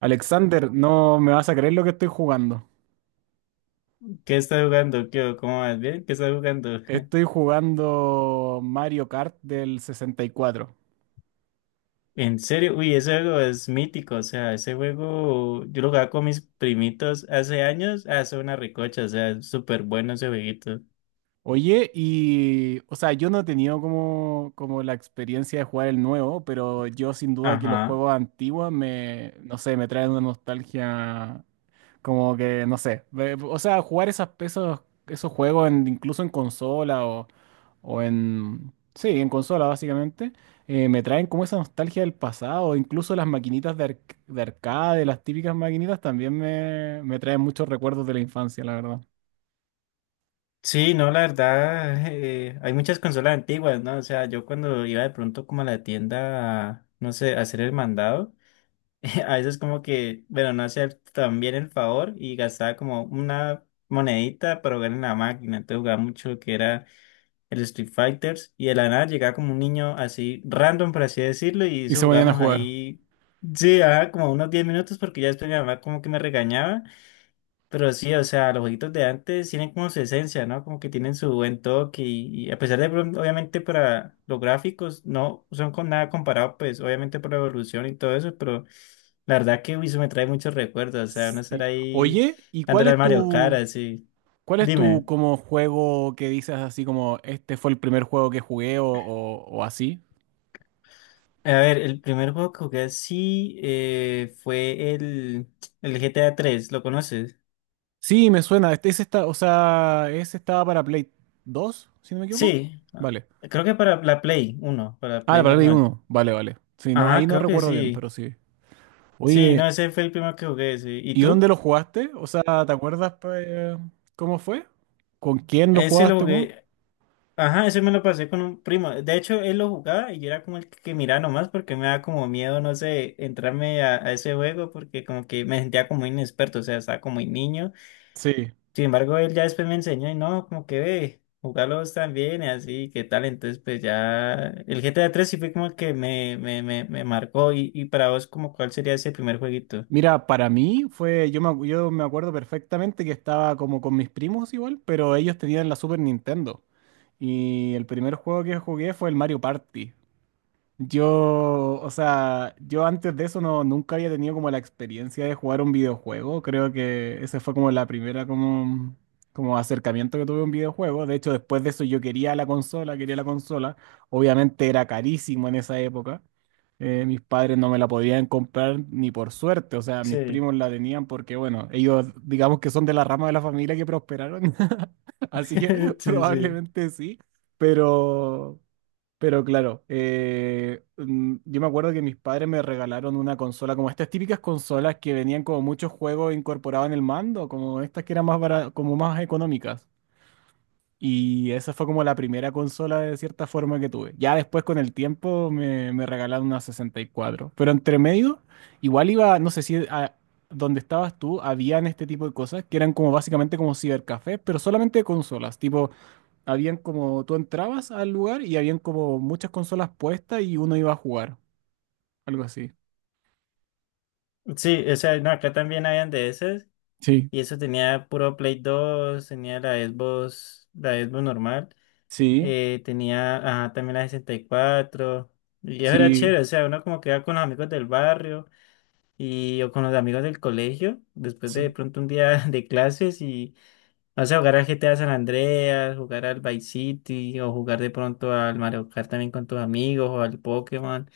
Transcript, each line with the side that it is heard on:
right: Alexander, no me vas a creer lo que estoy jugando.
left: ¿Qué estás jugando? ¿Qué? ¿O? ¿Cómo vas? ¿Bien? ¿Qué estás jugando?
right: Estoy jugando Mario Kart del 64.
left: En serio, uy, ese juego es mítico, o sea, ese juego yo lo jugaba con mis primitos hace años, hace una recocha, o sea, es súper bueno ese jueguito.
right: Oye, y, o sea, yo no he tenido como la experiencia de jugar el nuevo, pero yo sin duda que los
left: Ajá.
right: juegos antiguos me, no sé, me traen una nostalgia como que, no sé, o sea, jugar esos, incluso en consola o en, sí, en consola básicamente, me traen como esa nostalgia del pasado, incluso las maquinitas de, de arcade, las típicas maquinitas también me traen muchos recuerdos de la infancia, la verdad.
left: Sí, no, la verdad, hay muchas consolas antiguas, ¿no? O sea, yo cuando iba de pronto como a la tienda, no sé, a hacer el mandado, a veces como que, bueno, no hacía tan bien el favor y gastaba como una monedita para jugar en la máquina, entonces jugaba mucho lo que era el Street Fighters, y de la nada llegaba como un niño así, random, por así decirlo, y
right: Y
left: eso
right: se ponían a
left: jugamos
right: jugar.
left: ahí, sí, ajá, como unos 10 minutos, porque ya después mi mamá como que me regañaba, pero sí, o sea, los jueguitos de antes tienen como su esencia, ¿no? Como que tienen su buen toque, y a pesar de, pronto, obviamente, para los gráficos, no son con nada comparado, pues, obviamente por la evolución y todo eso, pero la verdad que uy, eso me trae muchos recuerdos, o sea, no estar
right: Sí.
left: ahí
right: Oye, ¿y cuál
left: dándole al
right: es
left: Mario Kart,
right: tu,
left: así.
right: cuál es tu
left: Dime.
right: como juego que dices así como este fue el primer juego que jugué o así?
left: A ver, el primer juego que jugué así, fue el GTA 3. ¿Lo conoces?
right: Sí, me suena. Este, ese está, o sea, ese estaba para Play dos, si no me equivoco.
left: Sí, ah,
right: Vale.
left: creo que para la Play 1, para
right: Ah,
left: Play
right: para Play
left: normal.
right: uno. Vale, vale. Sí, no, ahí
left: Ajá,
right: no
left: creo que
right: recuerdo bien,
left: sí.
right: pero sí.
left: Sí, no,
right: Oye,
left: ese fue el primero que jugué, sí. ¿Y
right: ¿y dónde
left: tú?
right: lo jugaste? O sea, ¿te acuerdas pues, cómo fue? ¿Con quién lo
left: Ese lo
right: jugaste, cómo?
left: jugué, ajá, ese me lo pasé con un primo. De hecho, él lo jugaba y yo era como el que miraba nomás porque me daba como miedo, no sé, entrarme a ese juego porque como que me sentía como inexperto, o sea, estaba como muy niño.
right: Sí.
left: Sin embargo, él ya después me enseñó y no, como que ve, jugarlos también y así, qué tal. Entonces, pues ya el GTA 3 sí fue como el que me marcó. Y para vos, como cuál sería ese primer jueguito?
right: Mira, para mí fue, yo me acuerdo perfectamente que estaba como con mis primos igual, pero ellos tenían la Super Nintendo. Y el primer juego que jugué fue el Mario Party. Yo, o sea, yo antes de eso no, nunca había tenido como la experiencia de jugar un videojuego. Creo que ese fue como la primera como acercamiento que tuve a un videojuego. De hecho, después de eso yo quería la consola, quería la consola. Obviamente era carísimo en esa época. Mis padres no me la podían comprar ni por suerte. O sea, mis
left: Sí.
right: primos la tenían porque, bueno, ellos digamos que son de la rama de la familia que prosperaron. Así que
left: Sí, sí.
right: probablemente sí. Pero... Pero claro, yo me acuerdo que mis padres me regalaron una consola, como estas típicas consolas que venían como muchos juegos incorporados en el mando, como estas que eran más como más económicas. Y esa fue como la primera consola de cierta forma que tuve. Ya después con el tiempo me regalaron una 64. Pero entre medio, igual iba, no sé si a donde estabas tú, habían este tipo de cosas que eran como básicamente como cibercafés, pero solamente de consolas, tipo habían como, tú entrabas al lugar y habían como muchas consolas puestas y uno iba a jugar, algo así.
left: Sí, o sea, no, acá también habían de esas.
right: Sí,
left: Y eso tenía puro Play 2, tenía la Xbox normal.
right: sí,
left: Tenía, ajá, también la 64. Y cuatro. Y eso era
right: sí,
left: chévere, o sea, uno como que iba con los amigos del barrio, y o con los amigos del colegio, después de
right: sí.
left: pronto un día de clases y no sé, jugar al GTA San Andreas, jugar al Vice City o jugar de pronto al Mario Kart también con tus amigos o al Pokémon.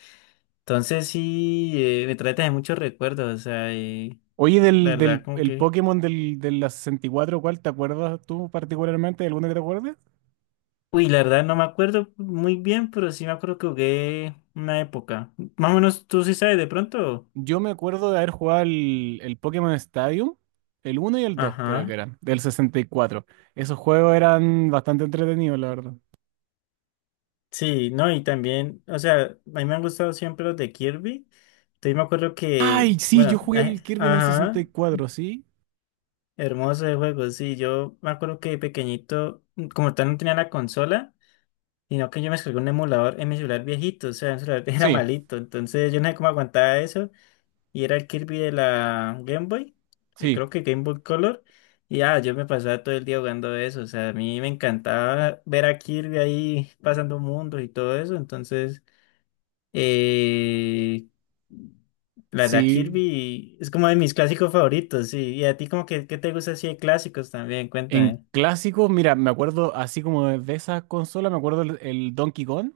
left: Entonces sí, me trae también muchos recuerdos, o sea,
right: Oye,
left: la
right: del,
left: verdad
right: del
left: como
right: el
left: que.
right: Pokémon del, de la 64. ¿Cuál te acuerdas tú particularmente? ¿Alguno que te acuerdes?
left: Uy, la verdad no me acuerdo muy bien, pero sí me acuerdo que jugué una época. Más o menos tú sí sabes de pronto.
right: Yo me acuerdo de haber jugado el, Pokémon Stadium, el uno y el 2 creo que
left: Ajá.
right: eran, del 64. Esos juegos eran bastante entretenidos, la verdad.
left: Sí, no, y también, o sea, a mí me han gustado siempre los de Kirby. Entonces me acuerdo que,
right: Ay, sí, yo
left: bueno,
right: jugué el Kirby en el sesenta
left: ajá,
right: y cuatro
left: hermoso de juego, sí, yo me acuerdo que de pequeñito, como tal no tenía la consola, sino que yo me descargué un emulador en mi celular viejito, o sea, mi celular era
right: Sí,
left: malito, entonces yo no sé cómo aguantaba eso, y era el Kirby de la Game Boy, y
right: sí,
left: creo que Game Boy Color, y ah, yo me pasaba todo el día jugando eso, o sea, a mí me encantaba ver a Kirby ahí pasando mundos y todo eso, entonces. Eh, la verdad,
right: sí. Sí.
left: Kirby es como de mis clásicos favoritos, sí. Y a ti como que, ¿qué te gusta así de clásicos también?
right: En
left: Cuéntame.
right: clásicos, mira, me acuerdo así como de esas consolas, me acuerdo el Donkey Kong,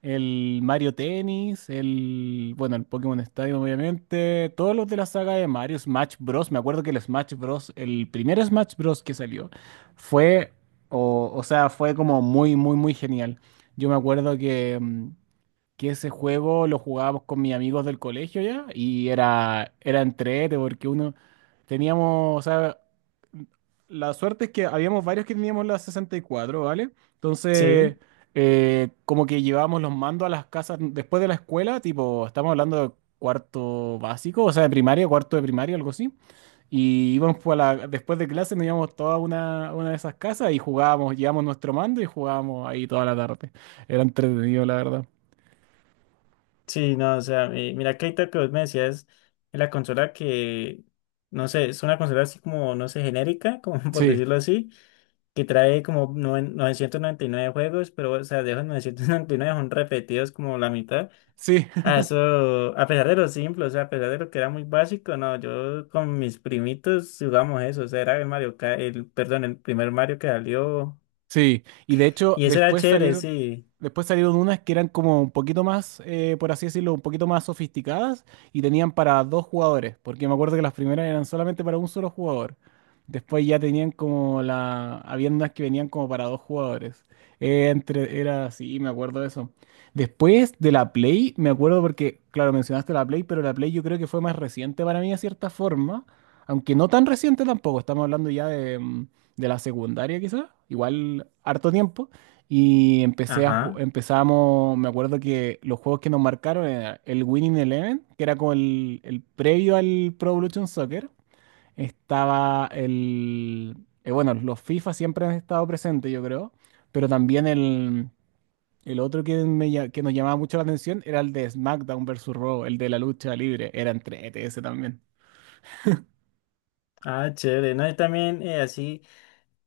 right: el Mario Tennis, el, bueno, el Pokémon Stadium, obviamente, todos los de la saga de Mario, Smash Bros. Me acuerdo que el Smash Bros., el primer Smash Bros. Que salió, fue, o sea, fue como muy, muy, muy genial. Yo me acuerdo que que ese juego lo jugábamos con mis amigos del colegio ya y era, era entrete porque uno teníamos, o sea, la suerte es que habíamos varios que teníamos la 64, ¿vale? Entonces,
left: Sí,
right: como que llevábamos los mandos a las casas después de la escuela, tipo, estamos hablando de cuarto básico, o sea, de primaria, cuarto de primaria, algo así. Y íbamos pues, a la, después de clase, nos íbamos toda una de esas casas y jugábamos, llevábamos nuestro mando y jugábamos ahí toda la tarde. Era entretenido, la verdad.
left: sí, no, o sea, mira que ahorita que vos me decías, la consola que, no sé, es una consola así como, no sé, genérica, como por
right: Sí.
left: decirlo así, que trae como 999 juegos, pero, o sea, de esos 999 son repetidos como la mitad.
right: Sí,
left: Ah, eso, a pesar de lo simple, o sea, a pesar de lo que era muy básico, no, yo con mis primitos jugamos eso, o sea, era el Mario, perdón, el primer Mario que salió,
right: sí. Y de hecho,
left: y eso era
right: después
left: chévere,
right: salieron,
left: sí,
right: después salieron unas que eran como un poquito más, por así decirlo, un poquito más sofisticadas y tenían para dos jugadores, porque me acuerdo que las primeras eran solamente para un solo jugador. Después ya tenían como habían unas que venían como para dos jugadores. Era así, me acuerdo de eso. Después de la Play, me acuerdo porque, claro, mencionaste la Play, pero la Play yo creo que fue más reciente para mí de cierta forma, aunque no tan reciente tampoco, estamos hablando ya de... de la secundaria quizás, igual harto tiempo, y
left: ajá,
right: empezamos, me acuerdo que los juegos que nos marcaron era el Winning Eleven, que era como el previo al Pro Evolution Soccer, estaba bueno, los FIFA siempre han estado presentes, yo creo, pero también el, el otro que nos llamaba mucho la atención era el de SmackDown versus Raw, el de la lucha libre, era entre ETS también.
left: ah, chévere, no, yo también, así,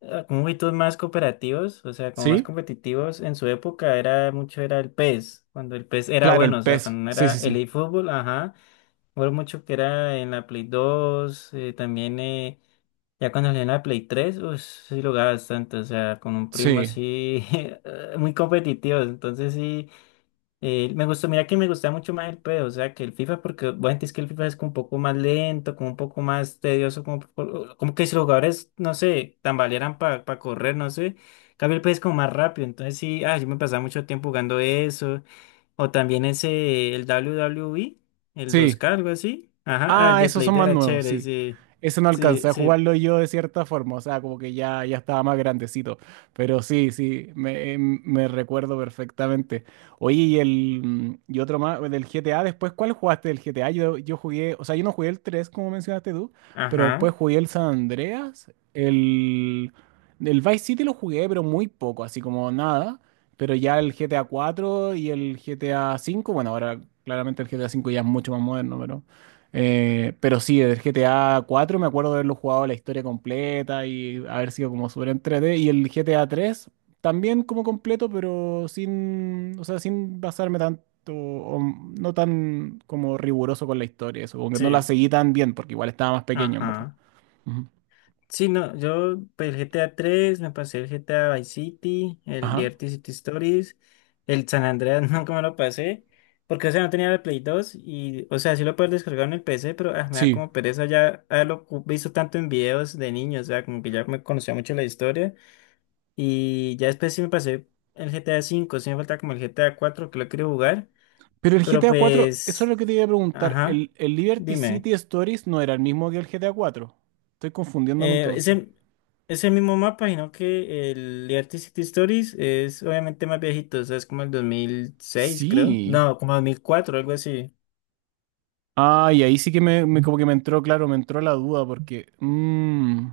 left: con jueguitos más cooperativos, o sea, como más
right: ¿Sí?
left: competitivos, en su época era mucho, era el PES, cuando el PES era
right: Claro, el
left: bueno, o sea,
right: peso,
left: cuando no
right: sí,
left: era
right: sí,
left: el
right: sí,
left: eFootball, ajá. Fue mucho que era en la Play 2, también. Ya cuando salió en la Play 3, pues sí lo jugaba bastante, o sea, con un primo
right: sí,
left: así, muy competitivo, entonces sí, me gustó, mira que me gustaba mucho más el PES, o sea, que el FIFA, porque bueno, es que el FIFA es como un poco más lento, como un poco más tedioso, como, como que si los jugadores, no sé, tambalearan para correr, no sé, en cambio el PES es como más rápido, entonces sí, ah, yo me pasaba mucho tiempo jugando eso, o también ese, el W W WWE, el dos
right: sí.
left: k algo así, ajá, ah, el
right: Ah,
left: de
right: esos
left: Play
right: son
left: de
right: más
left: era
right: nuevos,
left: chévere,
right: sí.
left: sí,
right: Ese no
left: sí,
right: alcancé a
left: sí,
right: jugarlo yo de cierta forma, o sea, como que ya, ya estaba más grandecito. Pero sí, sí, me recuerdo perfectamente. Oye, y otro más, el del GTA, después, ¿cuál jugaste del GTA? Yo jugué, o sea, yo no jugué el 3 como mencionaste tú, pero
left: ajá.
right: después jugué el San Andreas, el, Vice City lo jugué, pero muy poco, así como nada. Pero ya el GTA 4 y el GTA 5. Bueno, ahora claramente el GTA 5 ya es mucho más moderno, pero. Pero sí, del GTA 4 me acuerdo de haberlo jugado la historia completa y haber sido como súper entrete. Y el GTA 3 también como completo, pero sin, o sea, sin basarme tanto, o no tan como riguroso con la historia, eso, como que no la
left: Sí,
right: seguí tan bien, porque igual estaba más pequeño, en verdad.
left: ajá.
right: Ujú.
left: Sí, no, yo pues, el GTA 3 me pasé, el GTA Vice City, el
right: Ajá.
left: Liberty City Stories, el San Andreas nunca me lo pasé, porque o sea, no tenía el Play 2 y, o sea, sí lo puedo descargar en el PC, pero ah, me da
right: Sí.
left: como pereza ya haberlo visto tanto en videos de niños, o sea, como que ya me conocía mucho la historia y ya después sí me pasé el GTA 5. Sí, me falta como el GTA 4 que lo quiero jugar,
right: Pero el
left: pero
right: GTA 4, eso es lo
left: pues,
right: que te iba a preguntar.
left: ajá,
right: ¿El Liberty
left: dime.
right: City Stories no era el mismo que el GTA 4? Estoy confundiéndolo
left: Eh,
right: entonces.
left: ese, ese mismo mapa, sino que el Liberty City Stories es obviamente más viejito, o sea, es como el 2006, creo.
right: Sí.
left: No, como 2004, algo así.
right: Ah, y ahí sí que como que me entró, claro, me entró la duda porque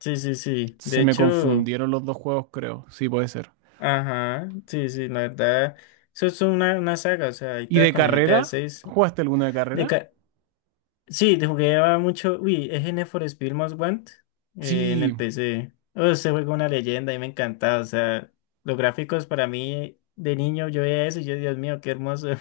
left: Sí, sí, sí.
right: se
left: De
right: me
left: hecho,
right: confundieron los dos juegos, creo. Sí, puede ser.
left: ajá, sí, sí, la verdad. Eso es una saga, o sea,
right: ¿Y
left: ahorita
right: de
left: con el G T A
right: carrera?
left: seis,
right: ¿Jugaste alguna de
left: De
right: carrera?
left: ca- sí, de jugué mucho. Uy, es en for Speed Most Want, en
right: Sí.
left: el P C. Oh, ese juego es una leyenda y me encantaba, o sea, los gráficos para mí de niño, yo veía eso y yo, Dios mío, qué hermoso.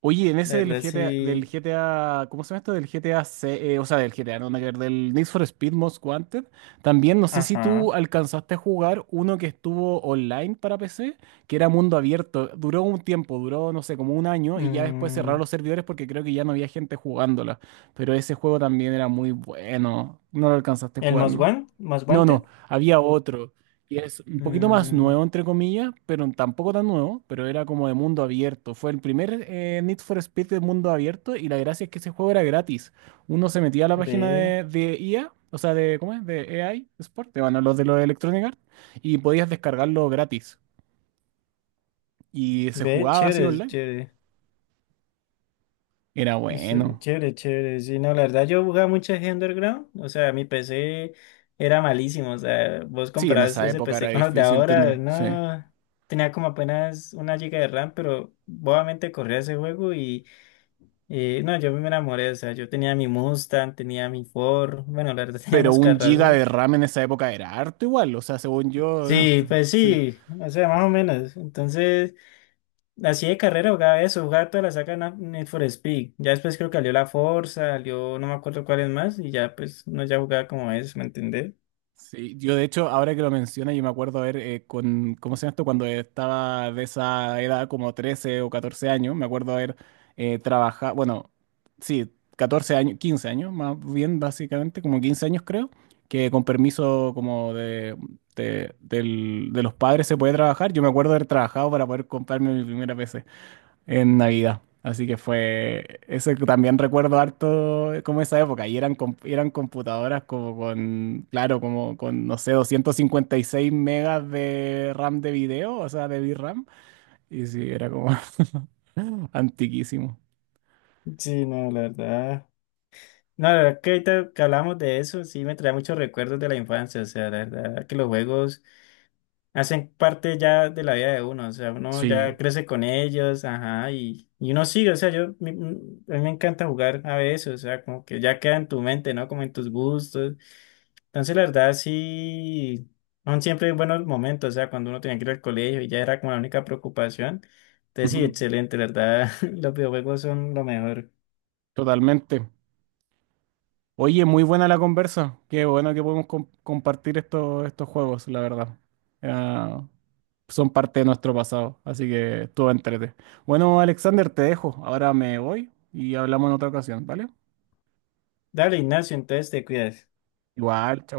right: Oye, en
left: La
right: ese
left: verdad
right: del GTA,
left: sí.
right: del GTA, ¿cómo se llama esto? Del GTA, o sea, del GTA, no, nada que ver, del Need for Speed Most Wanted. También, no sé si tú
left: Ajá.
right: alcanzaste a jugar uno que estuvo online para PC, que era mundo abierto. Duró un tiempo, duró, no sé, como un año y ya después cerraron
left: Mm,
right: los servidores porque creo que ya no había gente jugándola. Pero ese juego también era muy bueno. No lo alcanzaste a
left: el
right: jugar, ¿no?
left: Most
right: No, no,
left: Wanted.
right: había otro. Y es un poquito más
left: Mm,
right: nuevo, entre comillas, pero tampoco tan nuevo, pero era como de mundo abierto. Fue el primer Need for Speed de mundo abierto y la gracia es que ese juego era gratis. Uno se metía a la página
left: ve,
right: de, IA, o sea, de, ¿cómo es? De AI Sport, de, bueno, los de los Electronic Arts, y podías descargarlo gratis. Y se
left: ve,
right: jugaba así
left: chévere, es
right: online.
left: chévere.
right: Era
left: Es,
right: bueno.
left: chévere, chévere. Sí, no, la verdad yo jugaba mucho G Underground. O sea, mi PC era malísimo. O sea, vos
right: Sí, en
left: comparás
right: esa
left: ese
right: época era
left: PC con los de
right: difícil
left: ahora.
right: tenerlo, sí.
left: No. Tenía como apenas una giga de RAM, pero bobamente corría ese juego y no, yo me enamoré. O sea, yo tenía mi Mustang, tenía mi Ford. Bueno, la verdad tenía
right: Pero
left: unos
right: un giga
left: carrazos.
right: de RAM en esa época era harto igual, o sea, según yo,
left: Sí, pues
right: sí.
left: sí, o sea, más o menos. Entonces, así de carrera jugaba eso, jugaba toda la saga Need for Speed. Ya después creo que salió la Forza, salió no me acuerdo cuáles más, y ya pues no ya jugaba como eso, ¿me entendés?
right: Sí, yo de hecho, ahora que lo menciona, yo me acuerdo ver con, ¿cómo se llama esto? Cuando estaba de esa edad, como 13 o 14 años, me acuerdo haber trabajado, bueno, sí, 14 años, 15 años, más bien básicamente, como 15 años creo, que con permiso como de los padres se puede trabajar. Yo me acuerdo haber trabajado para poder comprarme mi primera PC en Navidad. Así que fue, eso que también recuerdo harto como esa época, y eran, eran computadoras como con, claro, como con, no sé, 256 megas de RAM de video, o sea, de VRAM, y sí, era como antiquísimo.
left: Sí, no, la verdad. No, la verdad que ahorita que hablamos de eso, sí me trae muchos recuerdos de la infancia, o sea, la verdad que los juegos hacen parte ya de la vida de uno, o sea, uno
right: Sí,
left: ya crece con ellos, ajá, y uno sigue, o sea, yo, a mí me encanta jugar a veces, o sea, como que ya queda en tu mente, ¿no? Como en tus gustos. Entonces, la verdad, sí, son siempre buenos momentos, o sea, cuando uno tenía que ir al colegio y ya era como la única preocupación. Entonces, sí,
right: Ujú.
left: excelente, la verdad, los videojuegos son lo mejor.
right: Totalmente. Oye, muy buena la conversa, qué bueno que podemos compartir estos juegos, la verdad. Era son parte de nuestro pasado, así que estuvo entrete. Bueno, Alexander, te dejo, ahora me voy y hablamos en otra ocasión, ¿vale?
left: Dale, Ignacio, entonces te cuidas.
right: Igual, chao.